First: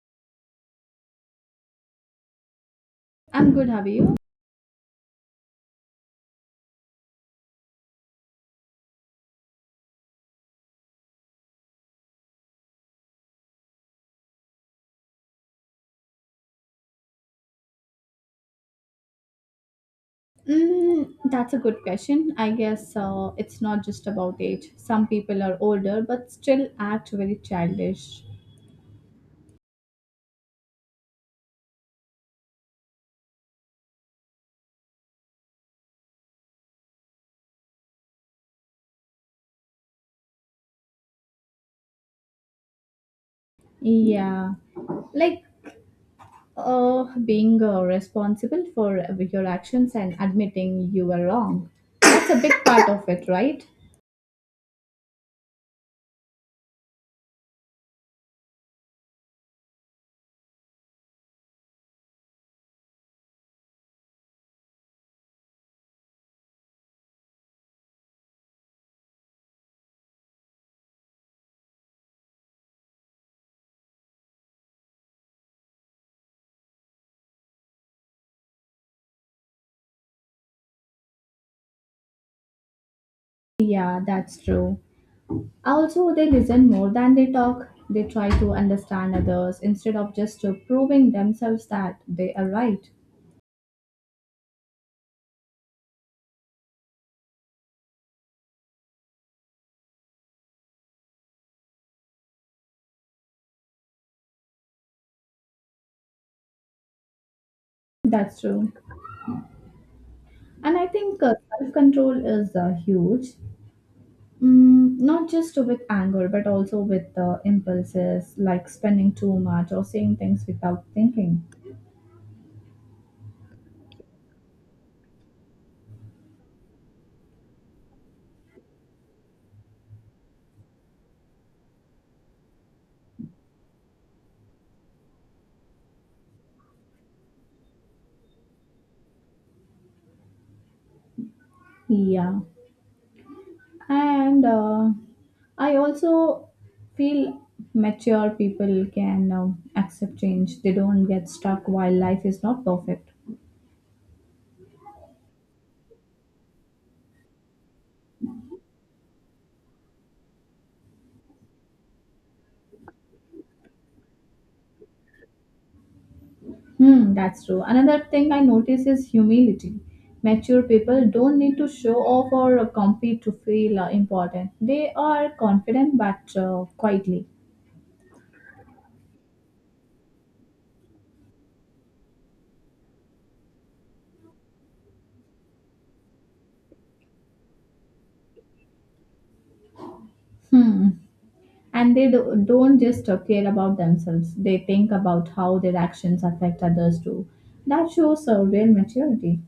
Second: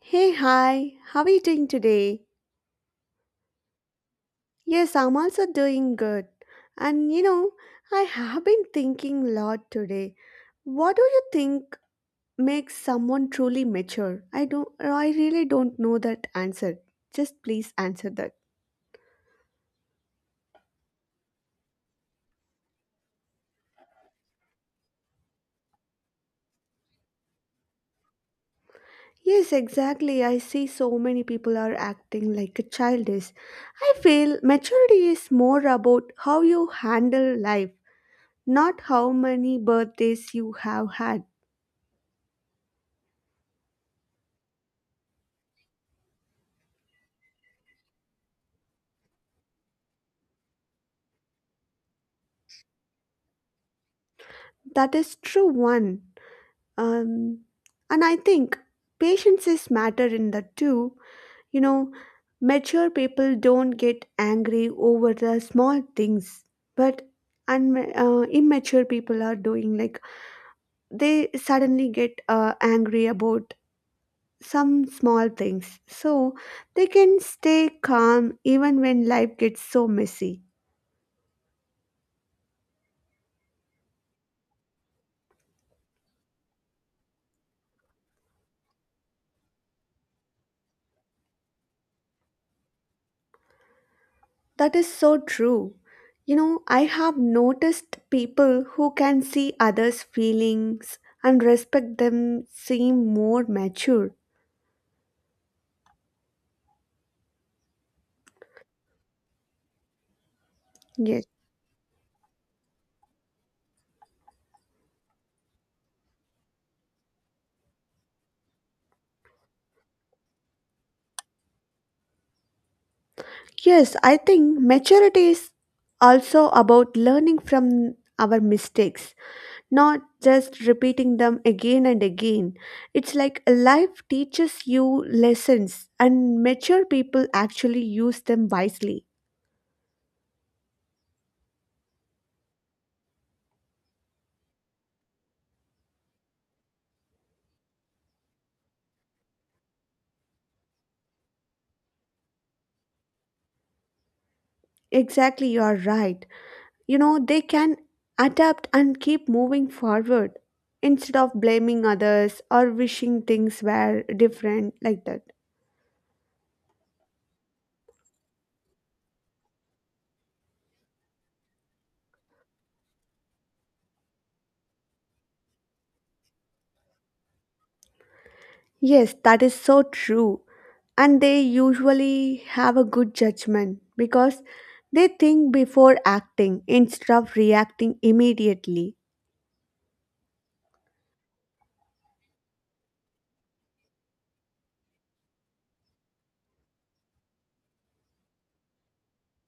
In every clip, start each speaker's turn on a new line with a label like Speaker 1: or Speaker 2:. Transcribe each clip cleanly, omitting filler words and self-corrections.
Speaker 1: Hey, hi, how are you doing today?
Speaker 2: I'm good. How are you?
Speaker 1: Yes, I'm also doing good. And you know, I have been thinking a lot today. What do you think makes someone truly mature? I really don't know that answer. Just please answer that.
Speaker 2: Mm, that's a good question. I guess it's not just about age. Some people are older but still act very childish.
Speaker 1: Yes, exactly. I see so many people are acting like a child is. I feel maturity is more about how you handle life, not how many birthdays you have had.
Speaker 2: Yeah, like being responsible for your actions and admitting you were wrong. That's a big part of it, right?
Speaker 1: That is true one. Um, and I think patience is matter in that too. You know, mature people don't get angry over the small things, but immature people are doing like they suddenly get angry about some small things. So they can stay calm even when life gets so messy.
Speaker 2: Yeah, that's true. Also, they listen more than they talk. They try to understand others instead of just proving themselves that they are right.
Speaker 1: That is so true. You know, I have noticed people who can see others' feelings and respect them seem more mature.
Speaker 2: That's true. And I think
Speaker 1: Yes.
Speaker 2: self control is huge, mm, not just with anger, but also with impulses like spending too much or saying things without thinking.
Speaker 1: Yes, I think maturity is also about learning from our mistakes, not just repeating them again and again. It's like life teaches you lessons, and mature people actually use them wisely.
Speaker 2: Yeah. And I also feel mature people can accept change, they don't get stuck while life is not perfect.
Speaker 1: Exactly, you are right. You know, they can adapt and keep moving forward instead of blaming others or wishing things were different like that.
Speaker 2: Hmm, that's true. Another thing I notice is humility. Mature people don't need to show off or compete to feel important. They are confident but quietly.
Speaker 1: Yes, that is so true, and they usually have a good judgment because they think before acting instead of reacting immediately.
Speaker 2: Hmm. And don't just care about themselves. They think about how their actions affect others too. That shows a real maturity.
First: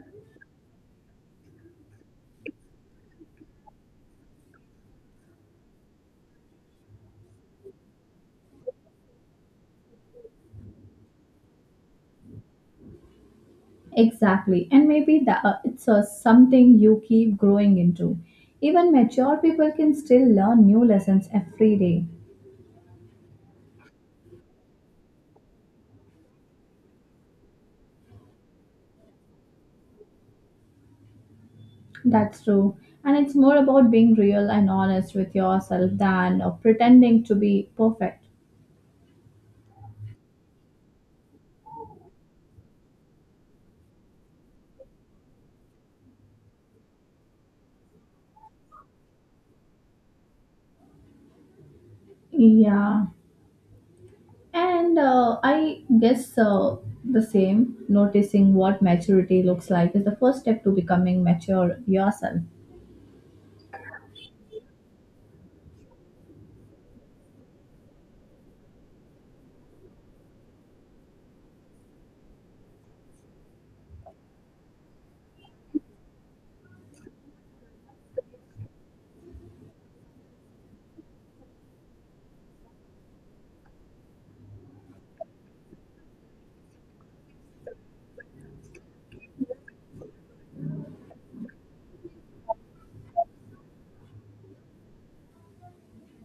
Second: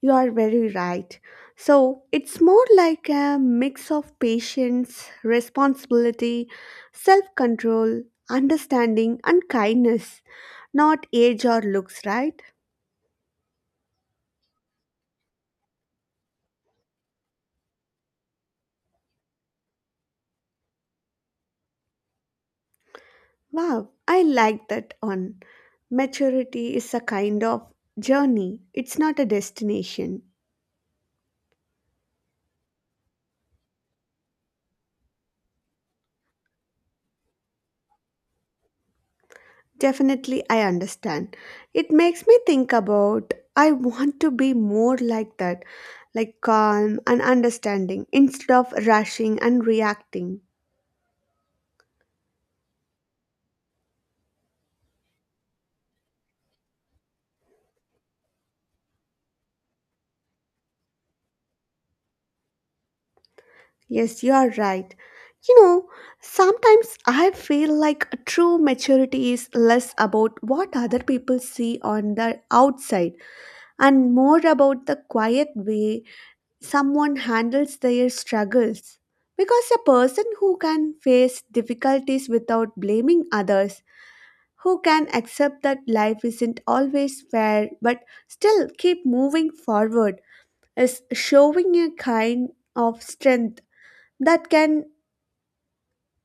Speaker 1: You are very right. So it's more like a mix of patience, responsibility, self control, understanding and kindness. Not age or looks, right?
Speaker 2: Exactly. And maybe that it's something you keep growing into. Even mature people can still learn new lessons every day.
Speaker 1: Wow, I like that one. Maturity is a kind of journey, it's not a destination.
Speaker 2: That's true. And it's more about being real and honest with yourself than pretending to be perfect.
Speaker 1: Definitely, I understand. It makes me think about I want to be more like that, like calm and understanding instead of rushing and reacting.
Speaker 2: Yeah. And I guess the same, noticing what maturity looks like is the first step to becoming mature yourself.
Speaker 1: Yes, you are right. You know, sometimes I feel like a true maturity is less about what other people see on the outside and more about the quiet way someone handles their struggles. Because a person who can face difficulties without blaming others, who can accept that life isn't always fair but still keep moving forward, is showing a kind of strength that can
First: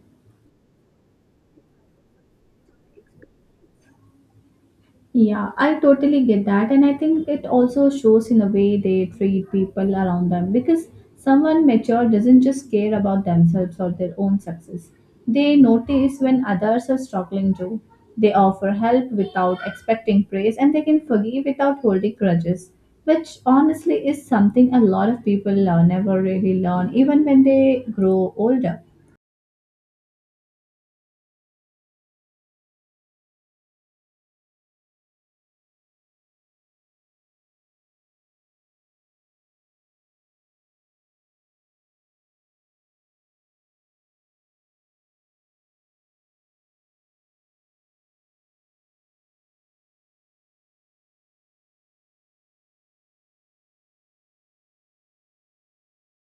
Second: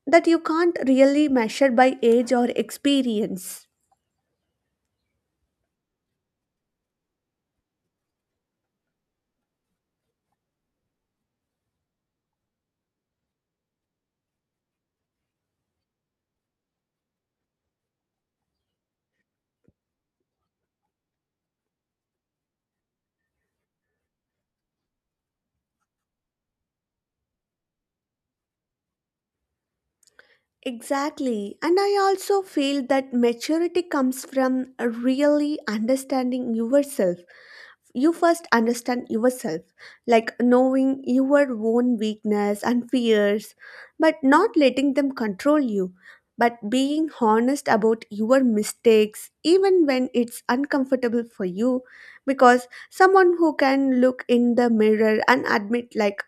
Speaker 1: that you can't really measure by age or experience.
Speaker 2: Yeah, I totally get that. And I think it also shows in the way they treat people around them because someone mature doesn't just care about themselves or their own success. They notice when others are struggling too. They offer help without expecting praise and they can forgive without holding grudges, which honestly is something a lot of people never really learn, even when they grow older.
Speaker 1: Exactly. And I also feel that maturity comes from really understanding yourself. You first understand yourself, like knowing your own weakness and fears, but not letting them control you, but being honest about your mistakes, even when it's uncomfortable for you. Because someone who can look in the mirror and admit, like,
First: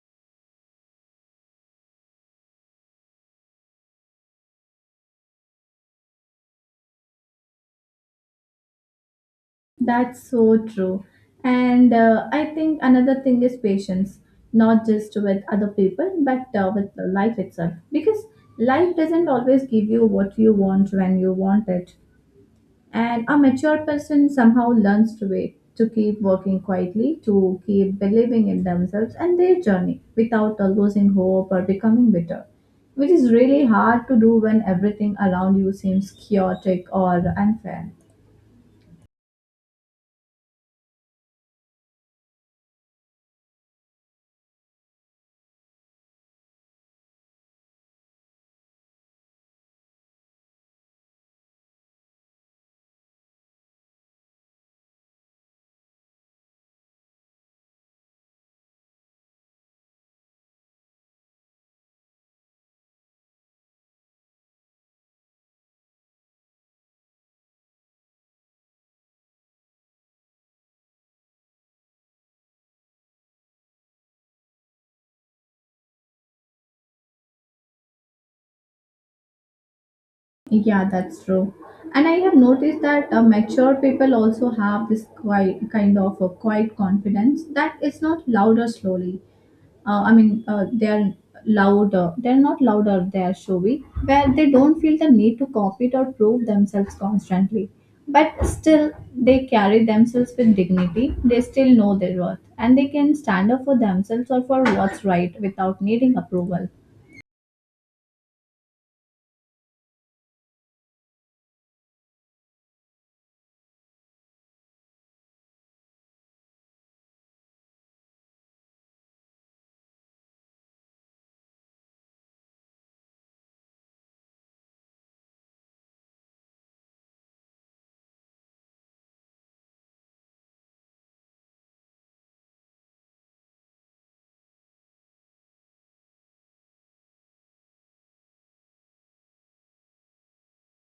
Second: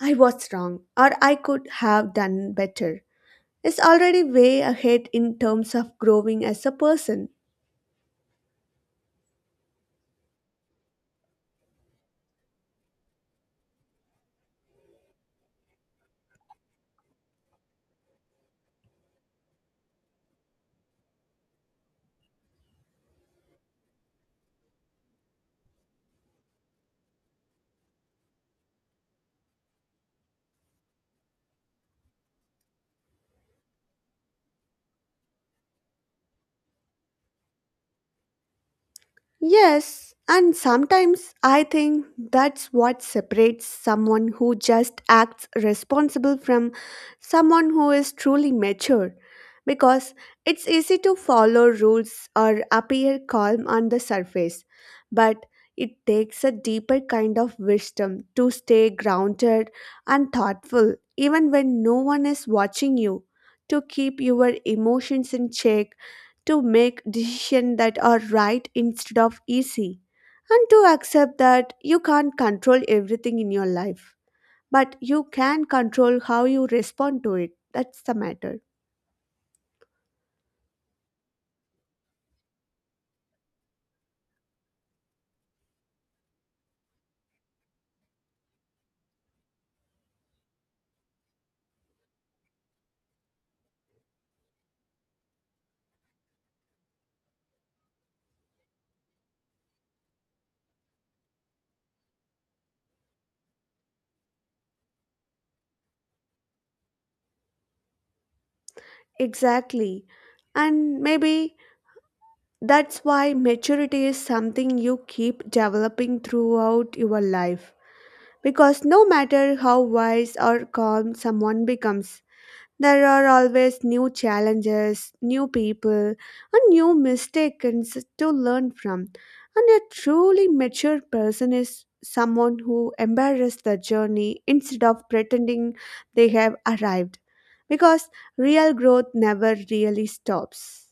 Speaker 1: I was wrong, or I could have done better is already way ahead in terms of growing as a person.
Speaker 2: That's so true. And I think another thing is patience, not just with other people, but with the life itself. Because life doesn't always give you what you want when you want it. And a mature person somehow learns to wait, to keep working quietly, to keep believing in themselves and their journey without losing hope or becoming bitter. Which is really hard to do when everything around you seems chaotic or unfair.
Speaker 1: Yes, and sometimes I think that's what separates someone who just acts responsible from someone who is truly mature. Because it's easy to follow rules or appear calm on the surface, but it takes a deeper kind of wisdom to stay grounded and thoughtful even when no one is watching you, to keep your emotions in check to make decisions that are right instead of easy, and to accept that you can't control everything in your life, but you can control how you respond to it. That's the matter.
Speaker 2: Yeah, that's true. And I have noticed that mature people also have this quiet, kind of a quiet confidence that is not louder slowly. They are louder. They're not louder. They are showy, where they don't feel the need to compete or prove themselves constantly. But still, they carry themselves with dignity. They still know their worth, and they can stand up for themselves or for what's right without needing approval.
Speaker 1: Exactly. And maybe that's why maturity is something you keep developing throughout your life. Because no matter how wise or calm someone becomes, there are always new challenges, new people, and new mistakes to learn from. And a truly mature person is someone who embraces the journey instead of pretending they have arrived. Because real growth never really stops.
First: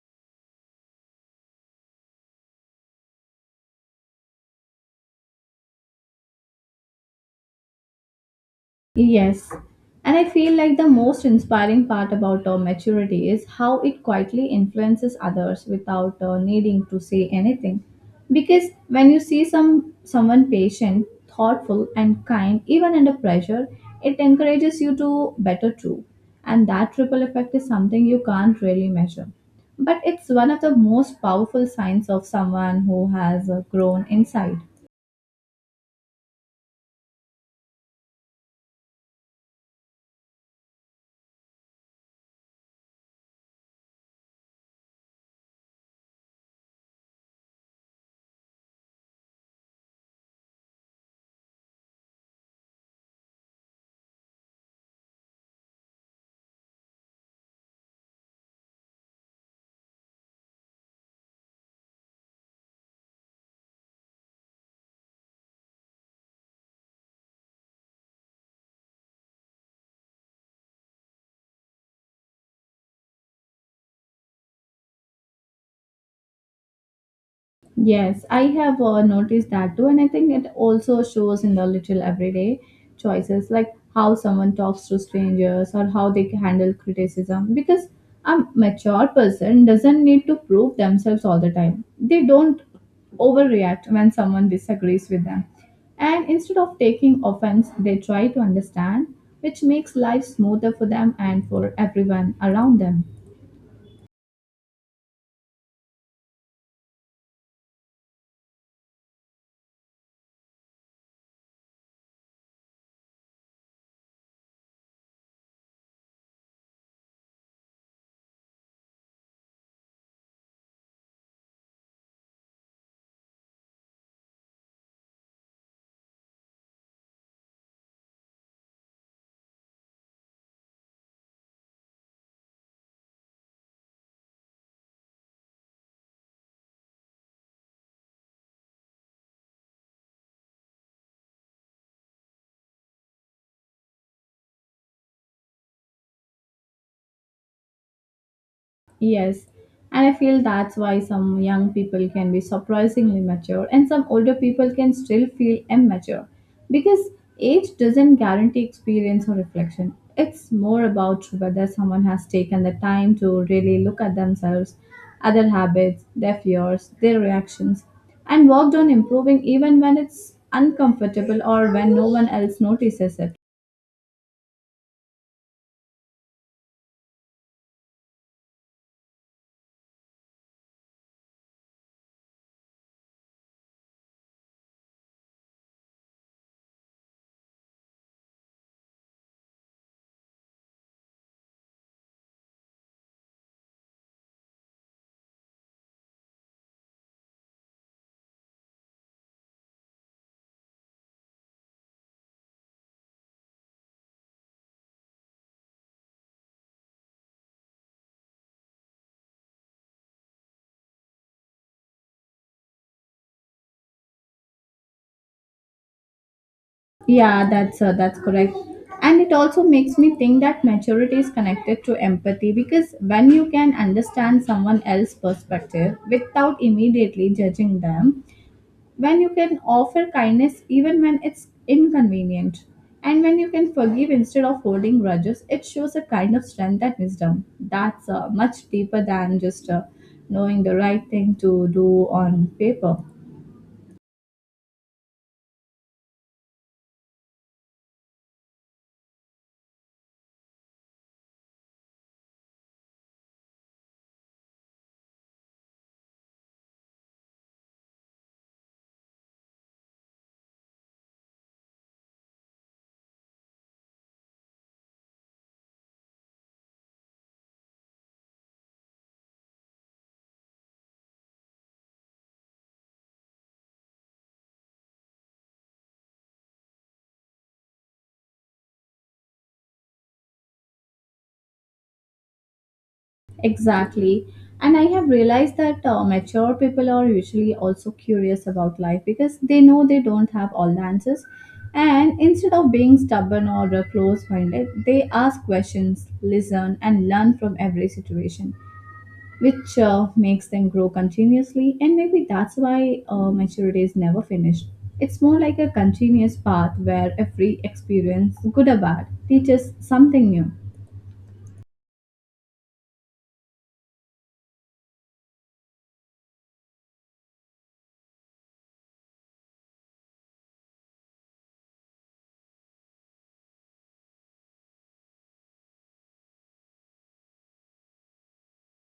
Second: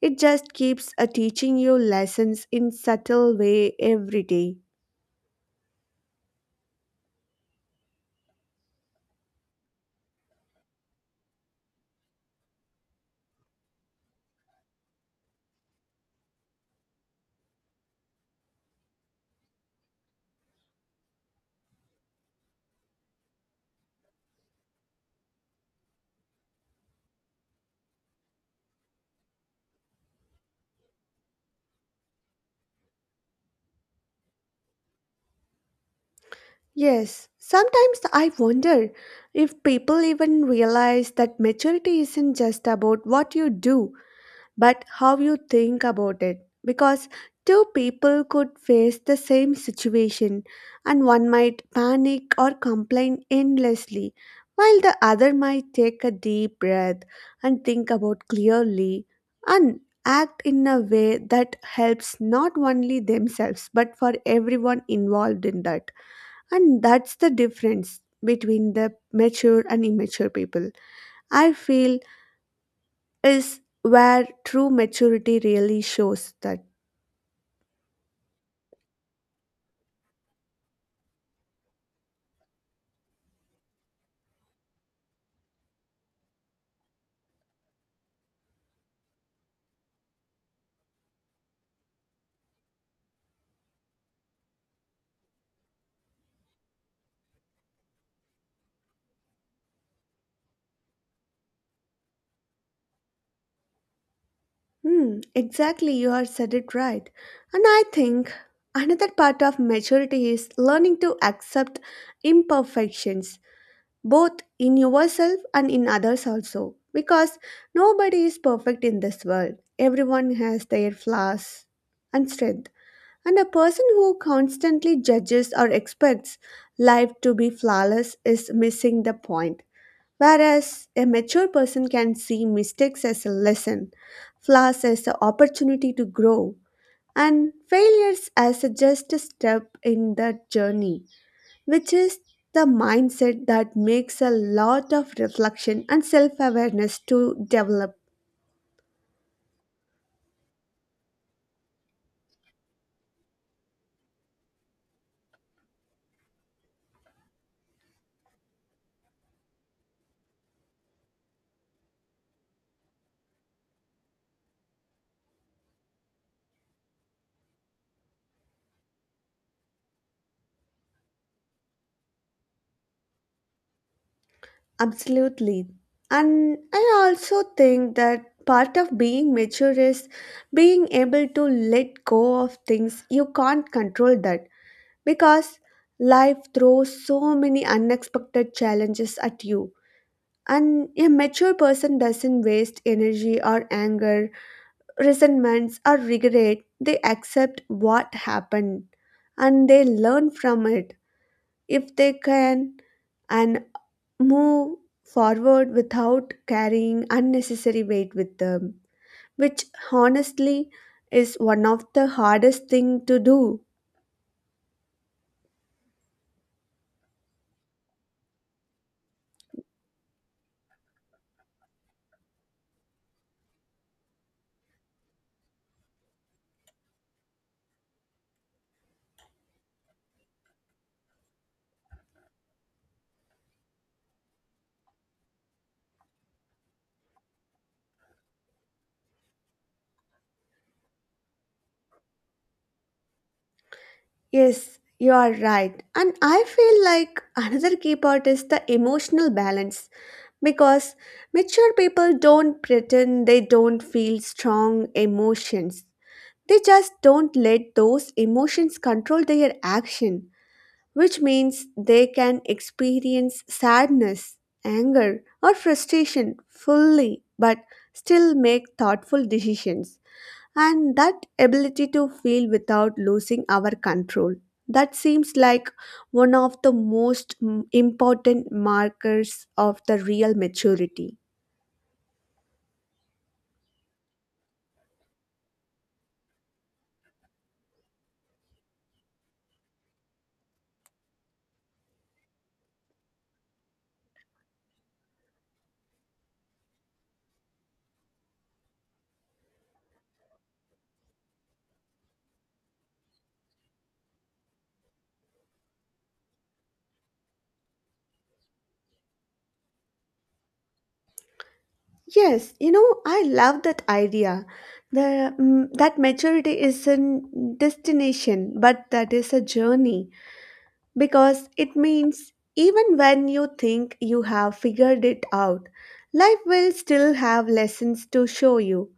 Speaker 1: It just keeps teaching you lessons in subtle way every day.
Speaker 2: Yes. And I feel like the most inspiring part about maturity is how it quietly influences others without needing to say anything. Because when you see someone patient, thoughtful and kind even under pressure, it encourages you to better too. And that triple effect is something you can't really measure. But it's one of the most powerful signs of someone who has grown inside.
Speaker 1: Yes, sometimes I wonder if people even realize that maturity isn't just about what you do, but how you think about it. Because two people could face the same situation, and one might panic or complain endlessly, while the other might take a deep breath and think about clearly and act in a way that helps not only themselves but for everyone involved in that. And that's the difference between the mature and immature people. I feel is where true maturity really shows that.
Speaker 2: Yes, I have noticed that too, and I think it also shows in the little everyday choices, like how someone talks to strangers or how they handle criticism. Because a mature person doesn't need to prove themselves all the time. They don't overreact when someone disagrees with them, and instead of taking offense, they try to understand, which makes life smoother for them and for everyone around them.
Speaker 1: Hmm, exactly, you have said it right. And I think another part of maturity is learning to accept imperfections, both in yourself and in others also. Because nobody is perfect in this world, everyone has their flaws and strength. And a person who constantly judges or expects life to be flawless is missing the point. Whereas a mature person can see mistakes as a lesson, flaws as an opportunity to grow, and failures as a just a step in that journey, which is the mindset that makes a lot of reflection and self awareness to develop.
Speaker 2: Yes, and I feel that's why some young people can be surprisingly mature and some older people can still feel immature because age doesn't guarantee experience or reflection. It's more about whether someone has taken the time to really look at themselves, other habits, their fears, their reactions, and worked on improving even when it's uncomfortable or when no one else notices it.
Speaker 1: Absolutely. And I also think that part of being mature is being able to let go of things you can't control that because life throws so many unexpected challenges at you. And a mature person doesn't waste energy or anger, resentments, or regret. They accept what happened and they learn from it if they can and move forward without carrying unnecessary weight with them, which honestly is one of the hardest thing to do.
Speaker 2: Yeah, that's correct. And it also makes me think that maturity is connected to empathy because when you can understand someone else's perspective without immediately judging them, when you can offer kindness even when it's inconvenient, and when you can forgive instead of holding grudges, it shows a kind of strength and wisdom that's much deeper than just knowing the right thing to do on paper.
Speaker 1: Yes, you are right. And I feel like another key part is the emotional balance because mature people don't pretend they don't feel strong emotions. They just don't let those emotions control their action, which means they can experience sadness, anger, or frustration fully but still make thoughtful decisions and that ability to feel without losing our control that seems like one of the most important markers of the real maturity.
Speaker 2: Exactly. And I have realized that mature people are usually also curious about life because they know they don't have all the answers. And instead of being stubborn or close minded, they ask questions, listen, and learn from every situation, which makes them grow continuously. And maybe that's why maturity is never finished. It's more like a continuous path where every experience, good or bad, teaches something new.
Speaker 1: Yes, you know, I love that idea. the that maturity is a destination but that is a journey because it means even when you think you have figured it out, life will still have lessons to show you.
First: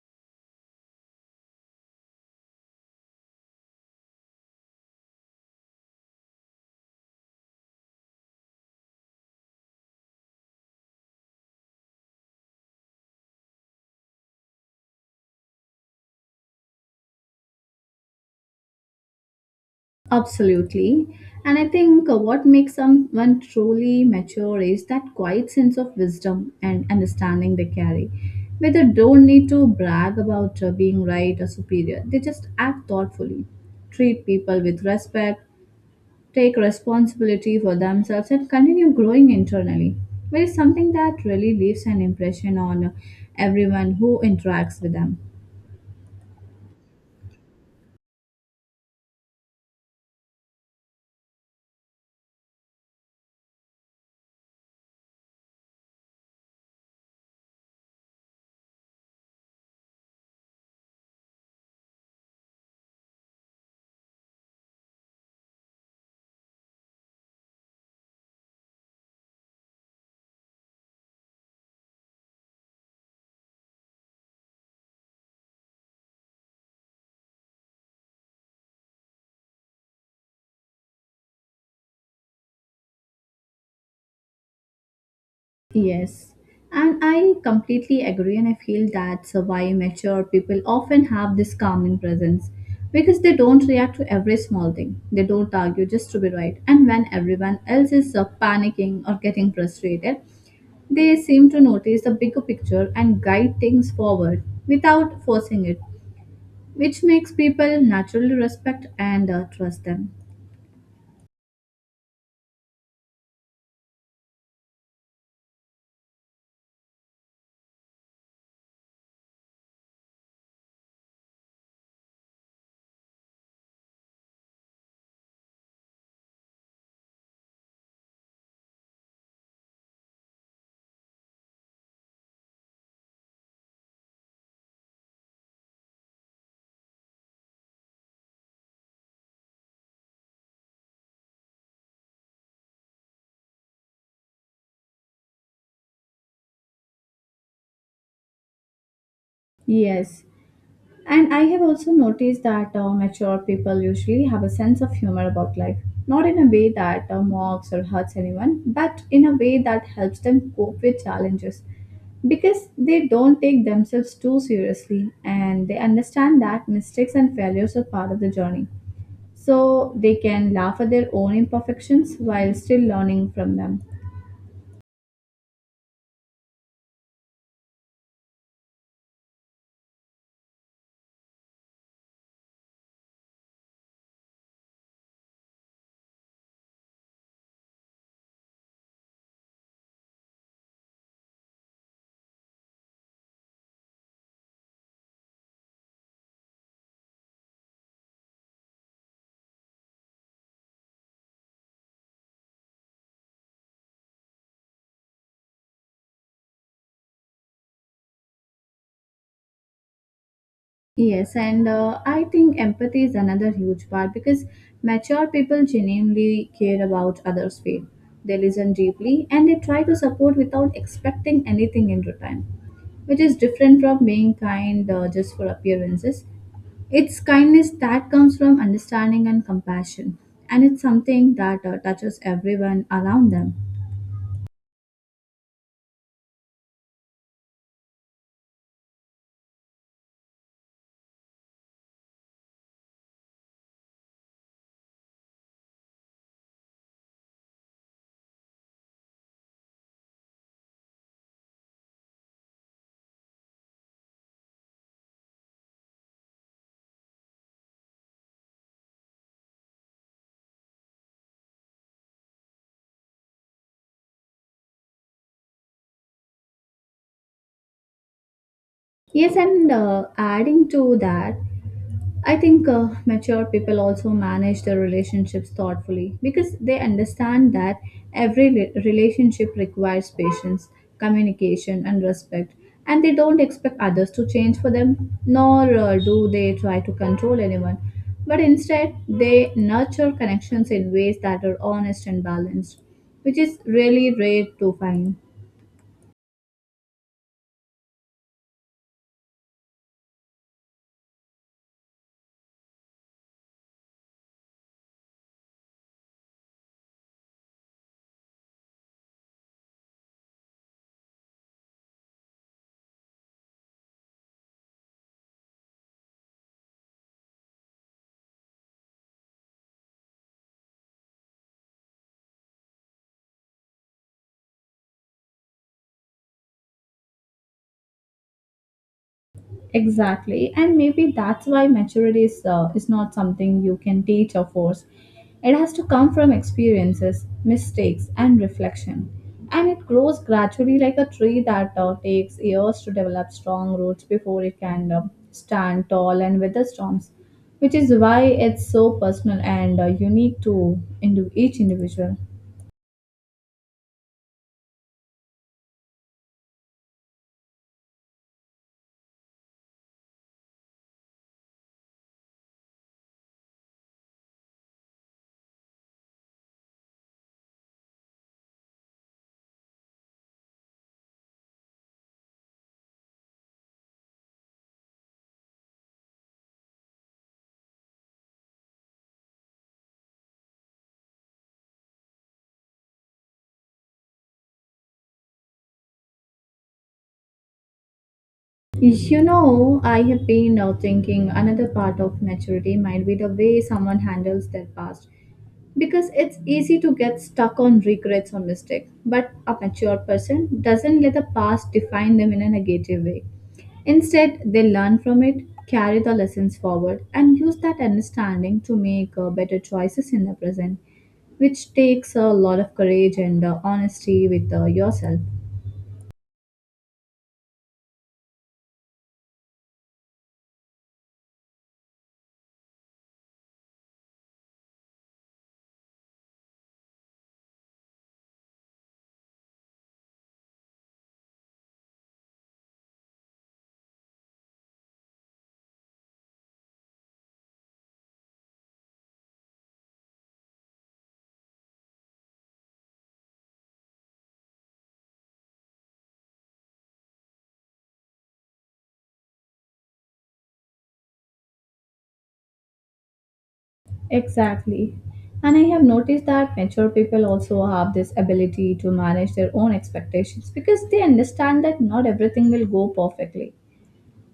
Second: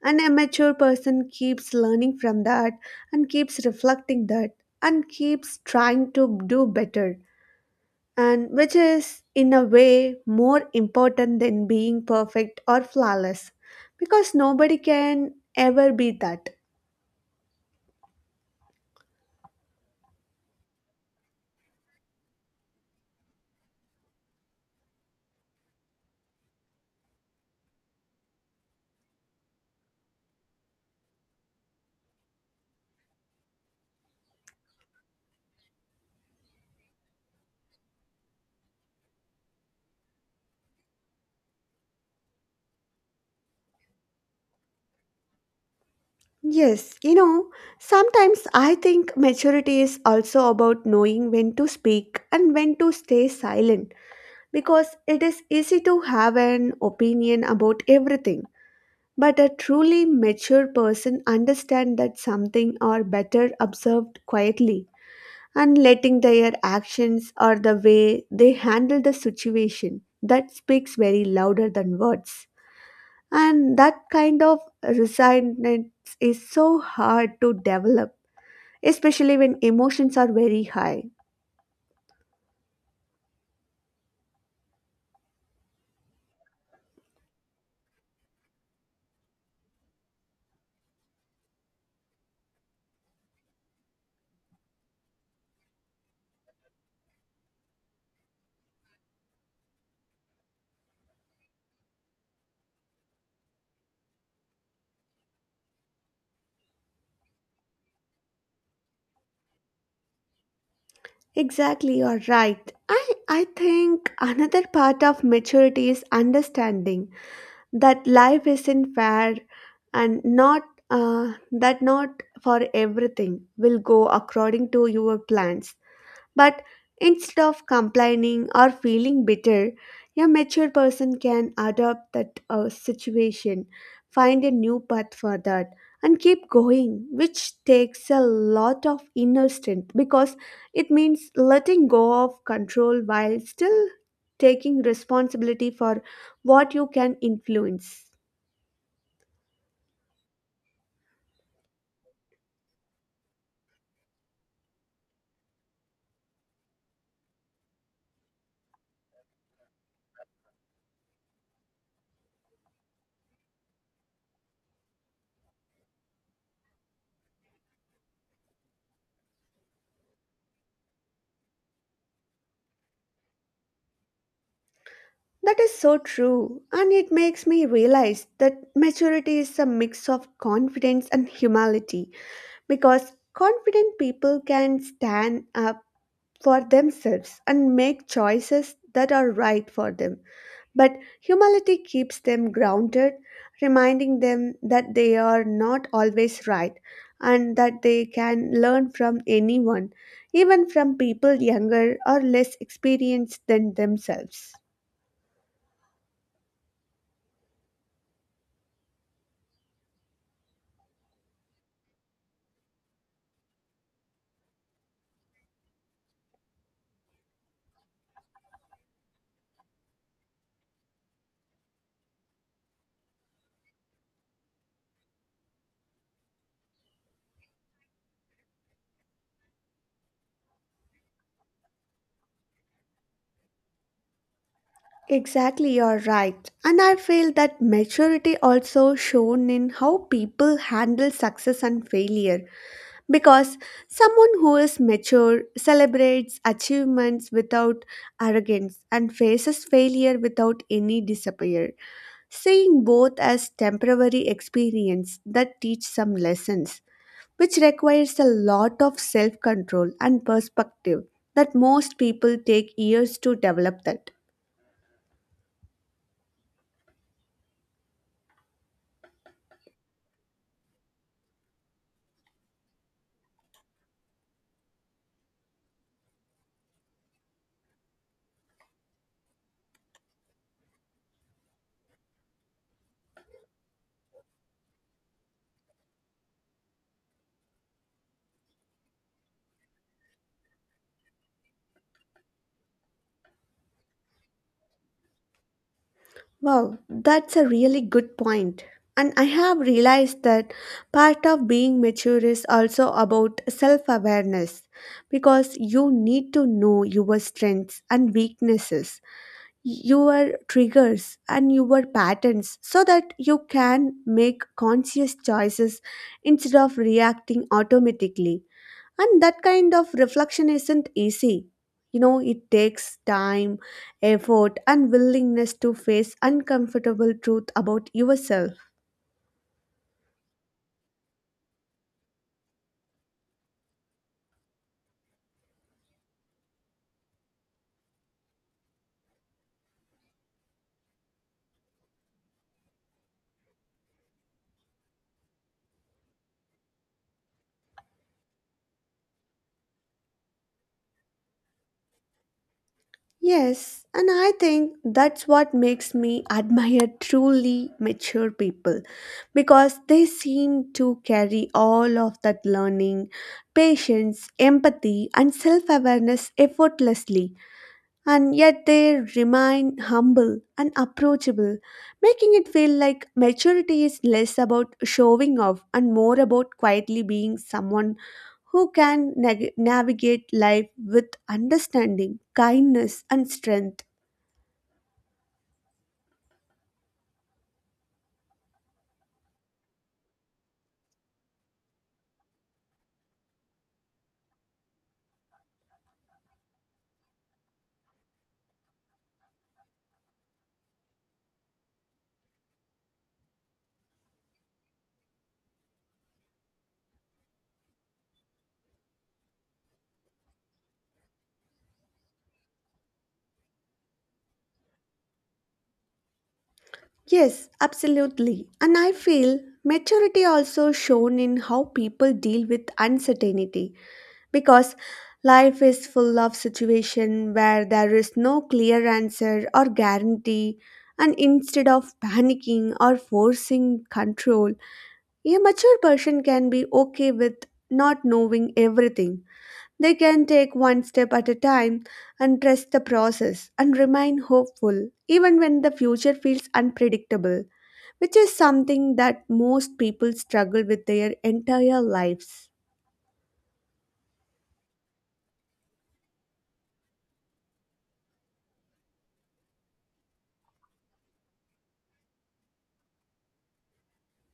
Speaker 1: An immature person keeps learning from that and keeps reflecting that and keeps trying to do better, and which is, in a way, more important than being perfect or flawless because nobody can ever be that.
Speaker 2: Absolutely. And I think what makes someone truly mature is that quiet sense of wisdom and understanding they carry, where they don't need to brag about being right or superior. They just act thoughtfully, treat people with respect, take responsibility for themselves, and continue growing internally, which is something that really leaves an impression on everyone who interacts with them.
Speaker 1: Yes, you know, sometimes I think maturity is also about knowing when to speak and when to stay silent because it is easy to have an opinion about everything. But a truly mature person understands that something are better observed quietly and letting their actions or the way they handle the situation that speaks very louder than words. And that kind of resignment is so hard to develop especially when emotions are very high.
Speaker 2: Yes, and I completely agree, and I feel that's why mature people often have this calming presence because they don't react to every small thing. They don't argue just to be right, and when everyone else is panicking or getting frustrated, they seem to notice the bigger picture and guide things forward without forcing it, which makes people naturally respect and trust them.
Speaker 1: Exactly, you're right. I think another part of maturity is understanding that life isn't fair and not that not for everything will go according to your plans. But instead of complaining or feeling bitter, a mature person can adapt that situation, find a new path for that, and keep going, which takes a lot of inner strength because it means letting go of control while still taking responsibility for what you can influence.
Speaker 2: Yes, and I have also noticed that mature people usually have a sense of humor about life, not in a way that mocks or hurts anyone, but in a way that helps them cope with challenges because they don't take themselves too seriously and they understand that mistakes and failures are part of the journey. So they can laugh at their own imperfections while still learning from them.
Speaker 1: That is so true, and it makes me realize that maturity is a mix of confidence and humility because confident people can stand up for themselves and make choices that are right for them. But humility keeps them grounded, reminding them that they are not always right and that they can learn from anyone, even from people younger or less experienced than themselves.
Speaker 2: Yes, and I think empathy is another huge part because mature people genuinely care about others' pain. They listen deeply and they try to support without expecting anything in return, which is different from being kind just for appearances. It's kindness that comes from understanding and compassion, and it's something that touches everyone around them.
Speaker 1: Exactly, you're right. And I feel that maturity also shown in how people handle success and failure because someone who is mature celebrates achievements without arrogance and faces failure without any despair, seeing both as temporary experience that teach some lessons, which requires a lot of self-control and perspective that most people take years to develop that.
Speaker 2: Yes, and adding to that, I think mature people also manage their relationships thoughtfully because they understand that every relationship requires patience, communication, and respect, and they don't expect others to change for them, nor do they try to control anyone. But instead, they nurture connections in ways that are honest and balanced, which is really rare to find.
Speaker 1: Wow, that's a really good point. And I have realized that part of being mature is also about self awareness because you need to know your strengths and weaknesses, your triggers, and your patterns so that you can make conscious choices instead of reacting automatically. And that kind of reflection isn't easy. You know, it takes time, effort, and willingness to face uncomfortable truth about yourself.
Speaker 2: Exactly, and maybe that's why maturity is not something you can teach or force. It has to come from experiences, mistakes, and reflection. And it grows gradually like a tree that takes years to develop strong roots before it can stand tall and weather storms, which is why it's so personal and unique to each individual.
Speaker 1: Yes, and I think that's what makes me admire truly mature people because they seem to carry all of that learning, patience, empathy, and self awareness effortlessly. And yet they remain humble and approachable, making it feel like maturity is less about showing off and more about quietly being someone who can navigate life with understanding, kindness, and strength.
Speaker 2: You know, I have been thinking another part of maturity might be the way someone handles their past. Because it's easy to get stuck on regrets or mistakes, but a mature person doesn't let the past define them in a negative way. Instead, they learn from it, carry the lessons forward, and use that understanding to make better choices in the present, which takes a lot of courage and honesty with yourself.
Speaker 1: Yes, absolutely. And I feel maturity also shown in how people deal with uncertainty because life is full of situations where there is no clear answer or guarantee and instead of panicking or forcing control a mature person can be okay with not knowing everything, they can take one step at a time and trust the process and remain hopeful even when the future feels unpredictable, which is something that most people struggle with their entire lives.
Speaker 2: Exactly. And I have noticed that mature people also have this ability to manage their own expectations because they understand that not everything will go perfectly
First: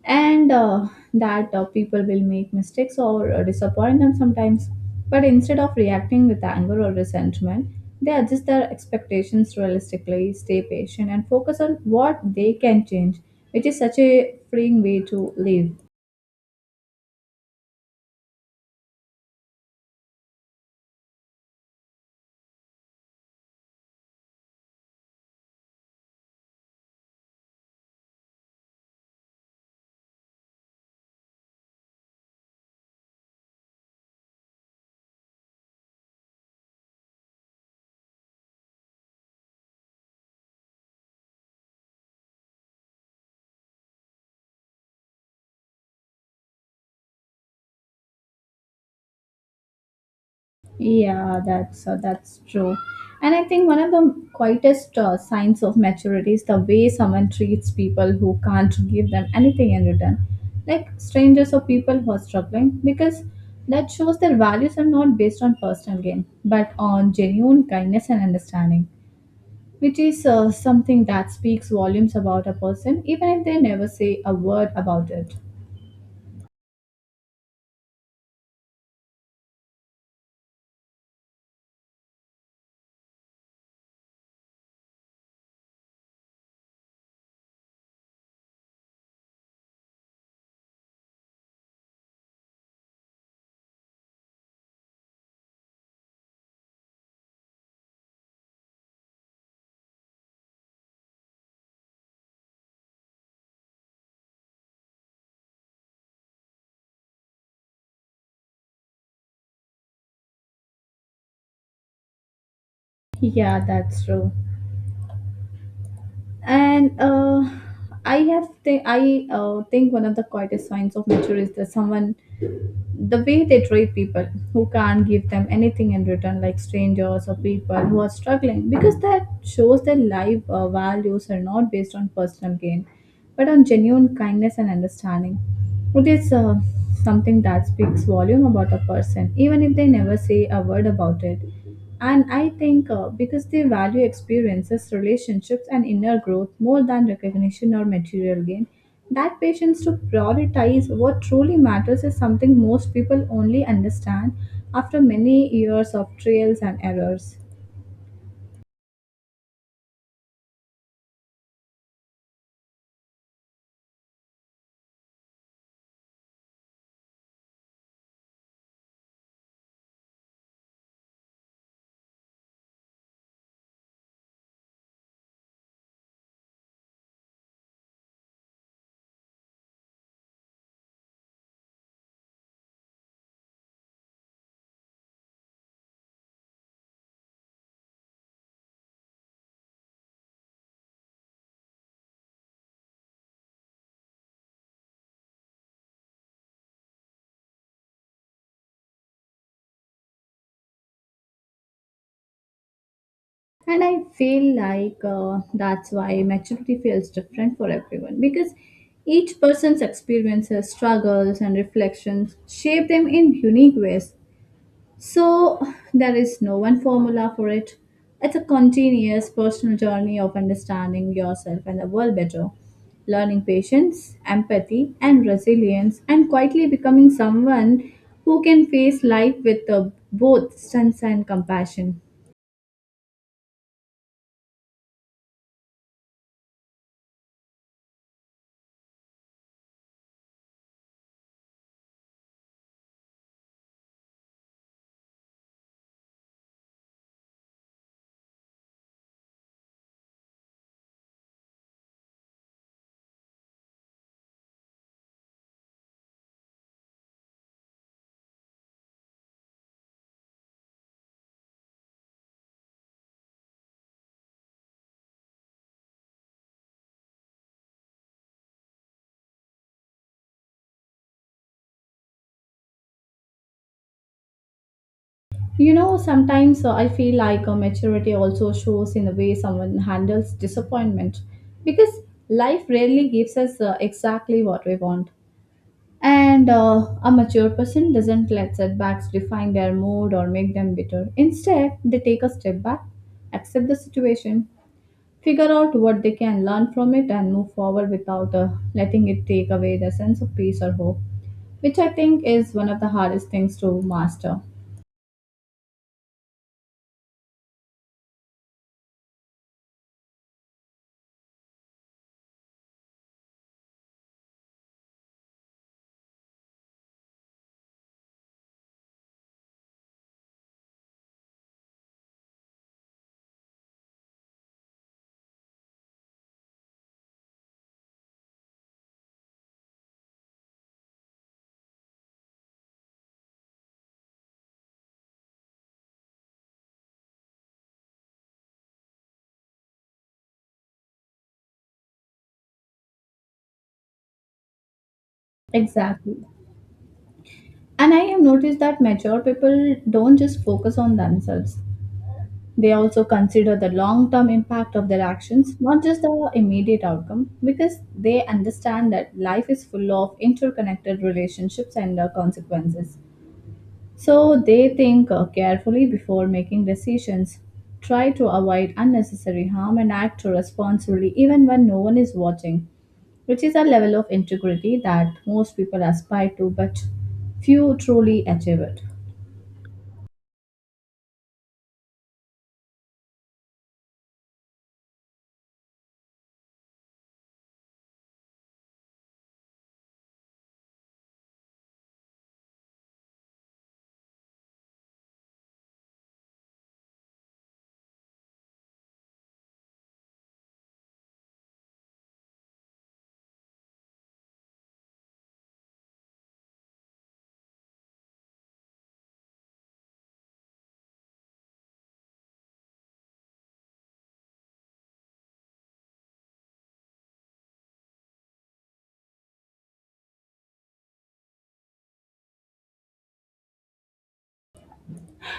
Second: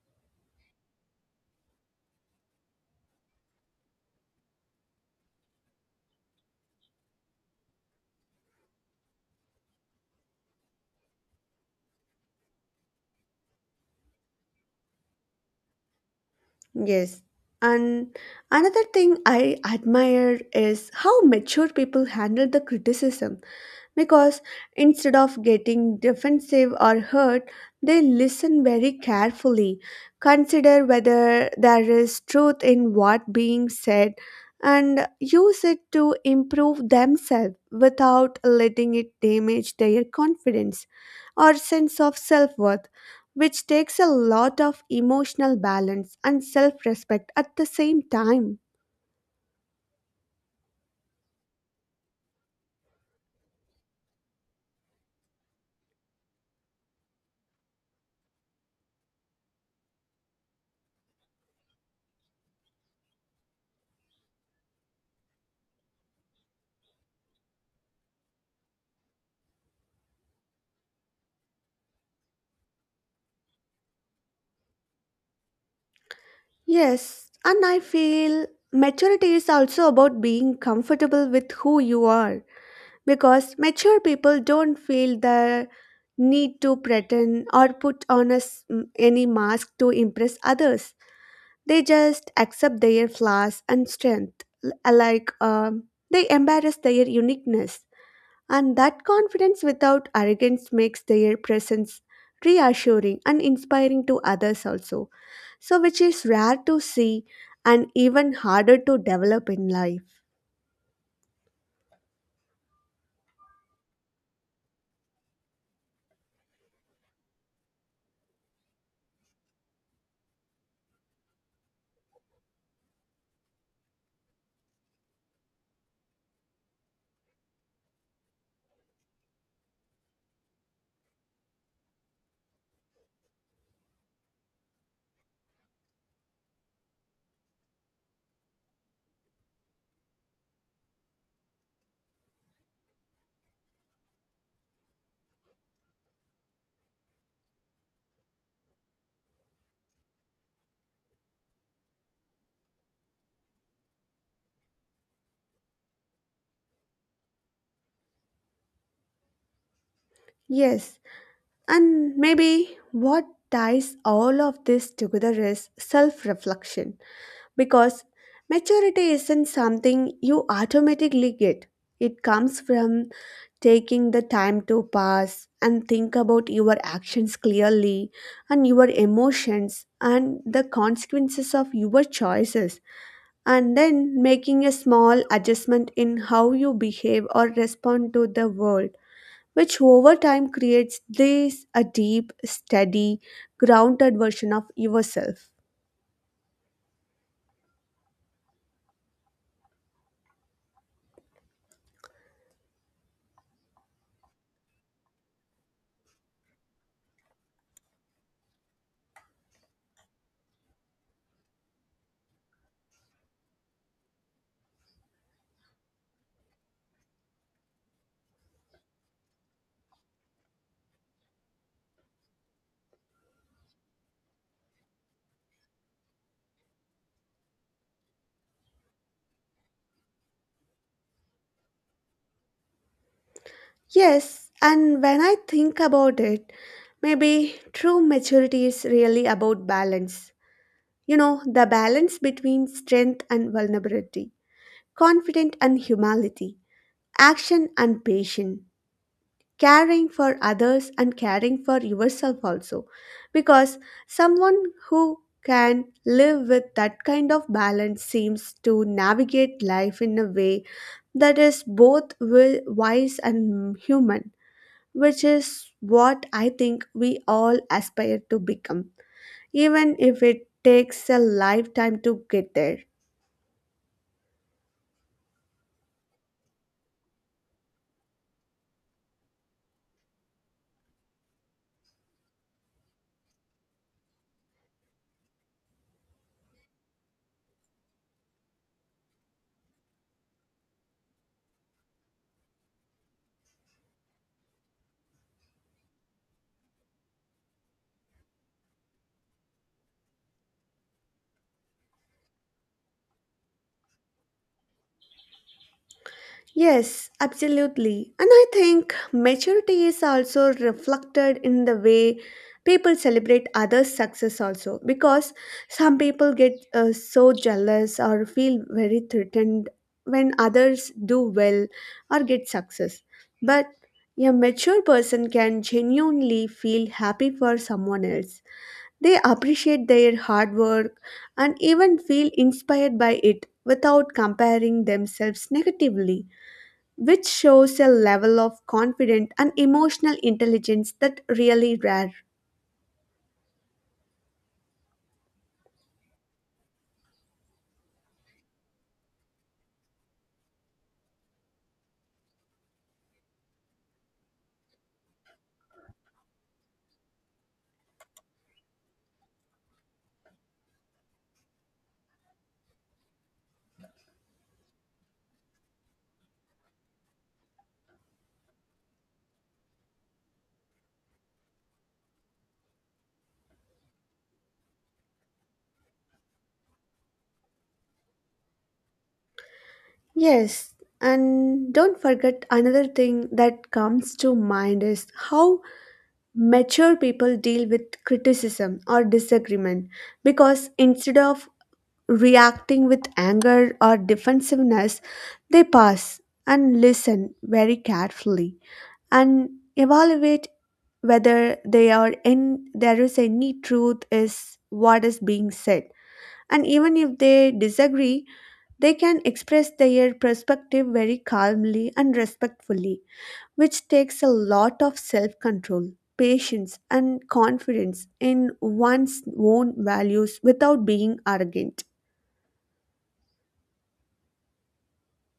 Speaker 2: and that people will make mistakes or disappoint them sometimes. But instead of reacting with anger or resentment, they adjust their expectations realistically, stay patient, and focus on what they can change, which is such a freeing way to live.
Speaker 1: Yes. And another thing I admire is how mature people handle the criticism, because instead of getting defensive or hurt, they listen very carefully, consider whether there is truth in what being said, and use it to improve themselves without letting it damage their confidence or sense of self worth, which takes a lot of emotional balance and self respect at the same time.
Speaker 2: Yeah, that's true. And I think one of the quietest signs of maturity is the way someone treats people who can't give them anything in return, like strangers or people who are struggling, because that shows their values are not based on personal gain, but on genuine kindness and understanding, which is something that speaks volumes about a person, even if they never say a word about it.
Speaker 1: Yes, and I feel maturity is also about being comfortable with who you are, because mature people don't feel the need to pretend or put on a, any mask to impress others. They just accept their flaws and strength, like, they embrace their uniqueness. And that confidence without arrogance makes their presence reassuring and inspiring to others also, so which is rare to see and even harder to develop in life.
Speaker 2: Yeah, that's true. And I think one of the quietest signs of nature is that someone the way they treat people who can't give them anything in return like strangers or people who are struggling because that shows that life values are not based on personal gain but on genuine kindness and understanding. It is something that speaks volume about a person even if they never say a word about it. And I think because they value experiences, relationships, and inner growth more than recognition or material gain, that patience to prioritize what truly matters is something most people only understand after many years of trials and errors.
Speaker 1: Yes, and maybe what ties all of this together is self reflection, because maturity isn't something you automatically get. It comes from taking the time to pause and think about your actions clearly and your emotions and the consequences of your choices, and then making a small adjustment in how you behave or respond to the world, which over time creates this a deep, steady, grounded version of yourself.
Speaker 2: And I feel like that's why maturity feels different for everyone because each person's experiences, struggles, and reflections shape them in unique ways. So, there is no one formula for it. It's a continuous personal journey of understanding yourself and the world better, learning patience, empathy, and resilience, and quietly becoming someone who can face life with both sense and compassion.
Speaker 1: Yes, and when I think about it, maybe true maturity is really about balance. You know, the balance between strength and vulnerability, confidence and humility, action and patience, caring for others and caring for yourself also, because someone who can live with that kind of balance seems to navigate life in a way that is both wise and human, which is what I think we all aspire to become, even if it takes a lifetime to get there.
Speaker 2: You know, sometimes I feel like maturity also shows in the way someone handles disappointment because life rarely gives us exactly what we want. And a mature person doesn't let setbacks define their mood or make them bitter. Instead, they take a step back, accept the situation, figure out what they can learn from it, and move forward without letting it take away their sense of peace or hope, which I think is one of the hardest things to master.
Speaker 1: Yes, absolutely. And I think maturity is also reflected in the way people celebrate others' success, also, because some people get so jealous or feel very threatened when others do well or get success. But a mature person can genuinely feel happy for someone else. They appreciate their hard work and even feel inspired by it without comparing themselves negatively, which shows a level of confidence and emotional intelligence that really rare.
Speaker 2: Exactly. And I have noticed that mature people don't just focus on themselves. They also consider the long term impact of their actions, not just the immediate outcome, because they understand that life is full of interconnected relationships and consequences. So they think carefully before making decisions, try to avoid unnecessary harm, and act responsibly even when no one is watching, which is a level of integrity that most people aspire to, but few truly achieve it.
Speaker 1: Yes, and don't forget another thing that comes to mind is how mature people deal with criticism or disagreement, because instead of reacting with anger or defensiveness, they pause and listen very carefully, and evaluate whether they are in there is any truth is what is being said, and even if they disagree, they can express their perspective very calmly and respectfully, which takes a lot of self control, patience and confidence in one's own values without being arrogant.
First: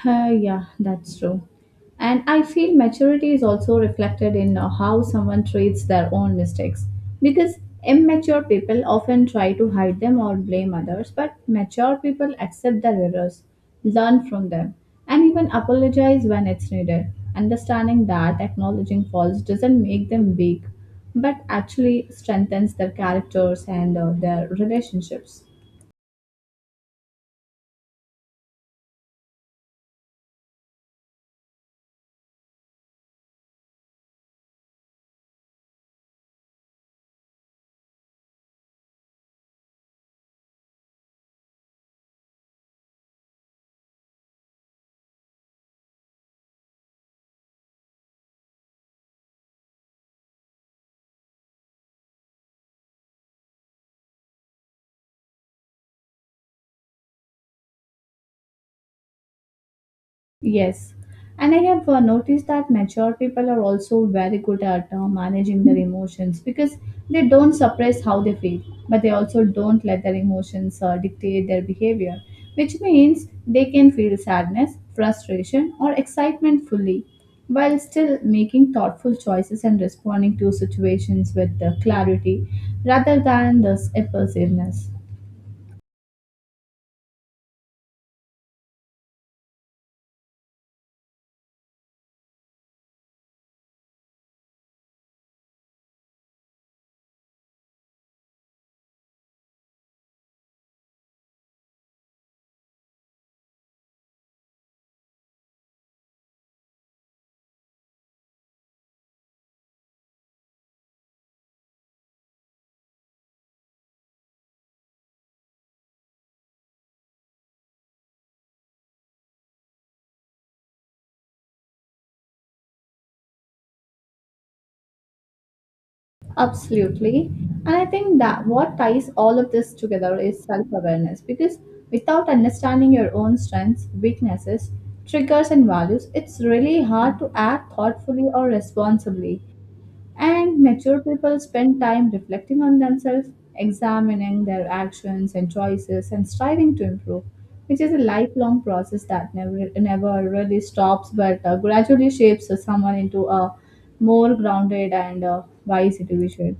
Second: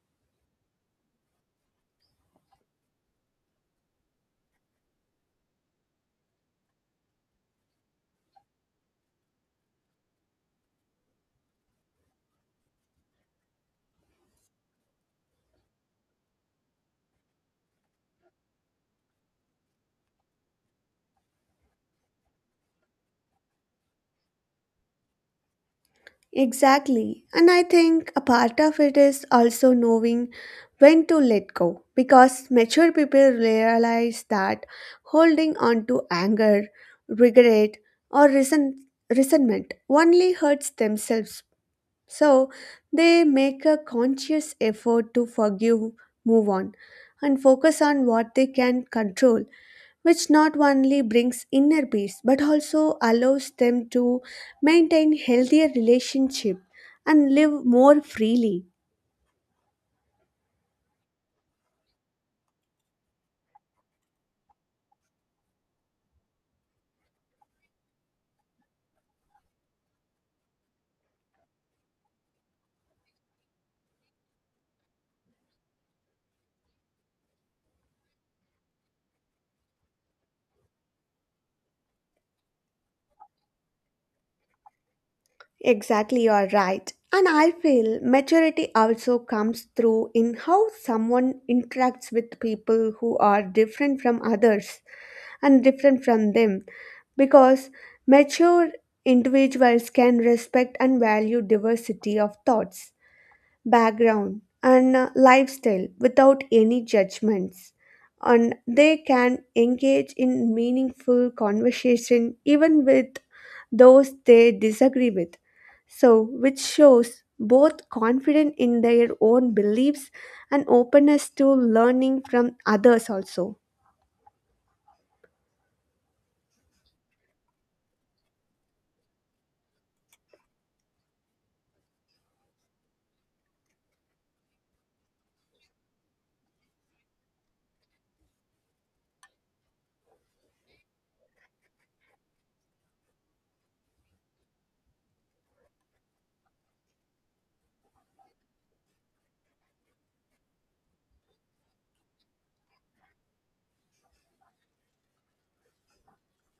Speaker 2: Yeah, that's true. And I feel maturity is also reflected in how someone treats their own mistakes. Because immature people often try to hide them or blame others, but mature people accept their errors, learn from them, and even apologize when it's needed. Understanding that acknowledging faults doesn't make them weak, but actually strengthens their characters and their relationships.
Speaker 1: Exactly. And I think a part of it is also knowing when to let go, because mature people realize that holding on to anger, regret, or resentment only hurts themselves. So they make a conscious effort to forgive, move on, and focus on what they can control, which not only brings inner peace but also allows them to maintain healthier relationship and live more freely.
Speaker 2: Yes, and I have noticed that mature people are also very good at managing their emotions because they don't suppress how they feel, but they also don't let their emotions dictate their behavior, which means they can feel sadness, frustration, or excitement fully while still making thoughtful choices and responding to situations with clarity rather than this impulsiveness.
Speaker 1: Exactly, you are right, and I feel maturity also comes through in how someone interacts with people who are different from others and different from them, because mature individuals can respect and value diversity of thoughts, background and lifestyle without any judgments, and they can engage in meaningful conversation even with those they disagree with, so which shows both confident in their own beliefs and openness to learning from others also.
Speaker 2: Absolutely. And I think that what ties all of this together is self awareness because without understanding your own strengths, weaknesses, triggers, and values, it's really hard to act thoughtfully or responsibly. And mature people spend time reflecting on themselves, examining their actions and choices, and striving to improve, which is a lifelong process that never really stops but gradually shapes someone into a more grounded and wise individual.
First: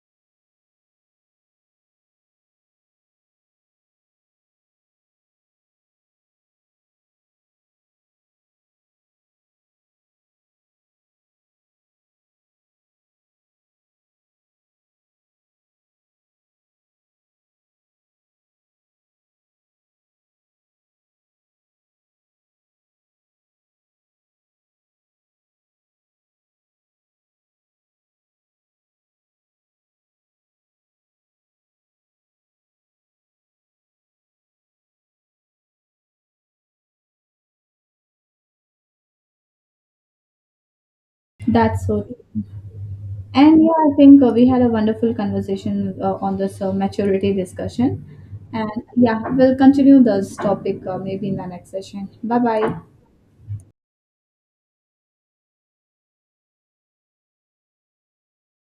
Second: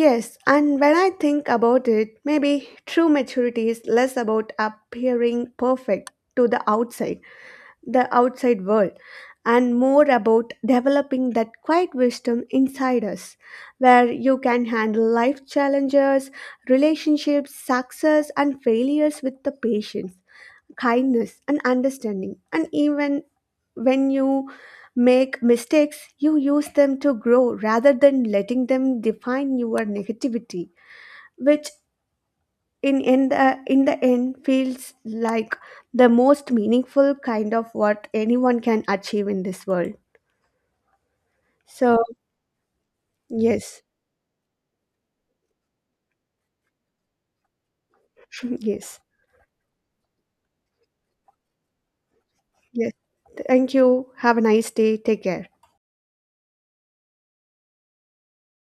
Speaker 1: Yes, and when I think about it, maybe true maturity is less about appearing perfect to the outside world, and more about developing that quiet wisdom inside us, where you can handle life challenges, relationships success and failures with the patience, kindness and understanding, and even when you make mistakes you use them to grow rather than letting them define your negativity, which in the end feels like the most meaningful kind of what anyone can achieve in this world.
Speaker 2: That's
Speaker 1: So
Speaker 2: so true. And yeah,
Speaker 1: yes.
Speaker 2: I think we had a wonderful conversation on this maturity discussion. And
Speaker 1: Yes.
Speaker 2: yeah, we'll continue this topic maybe in the next session. Bye bye.
Speaker 1: Yes, thank you, have a nice day, take care.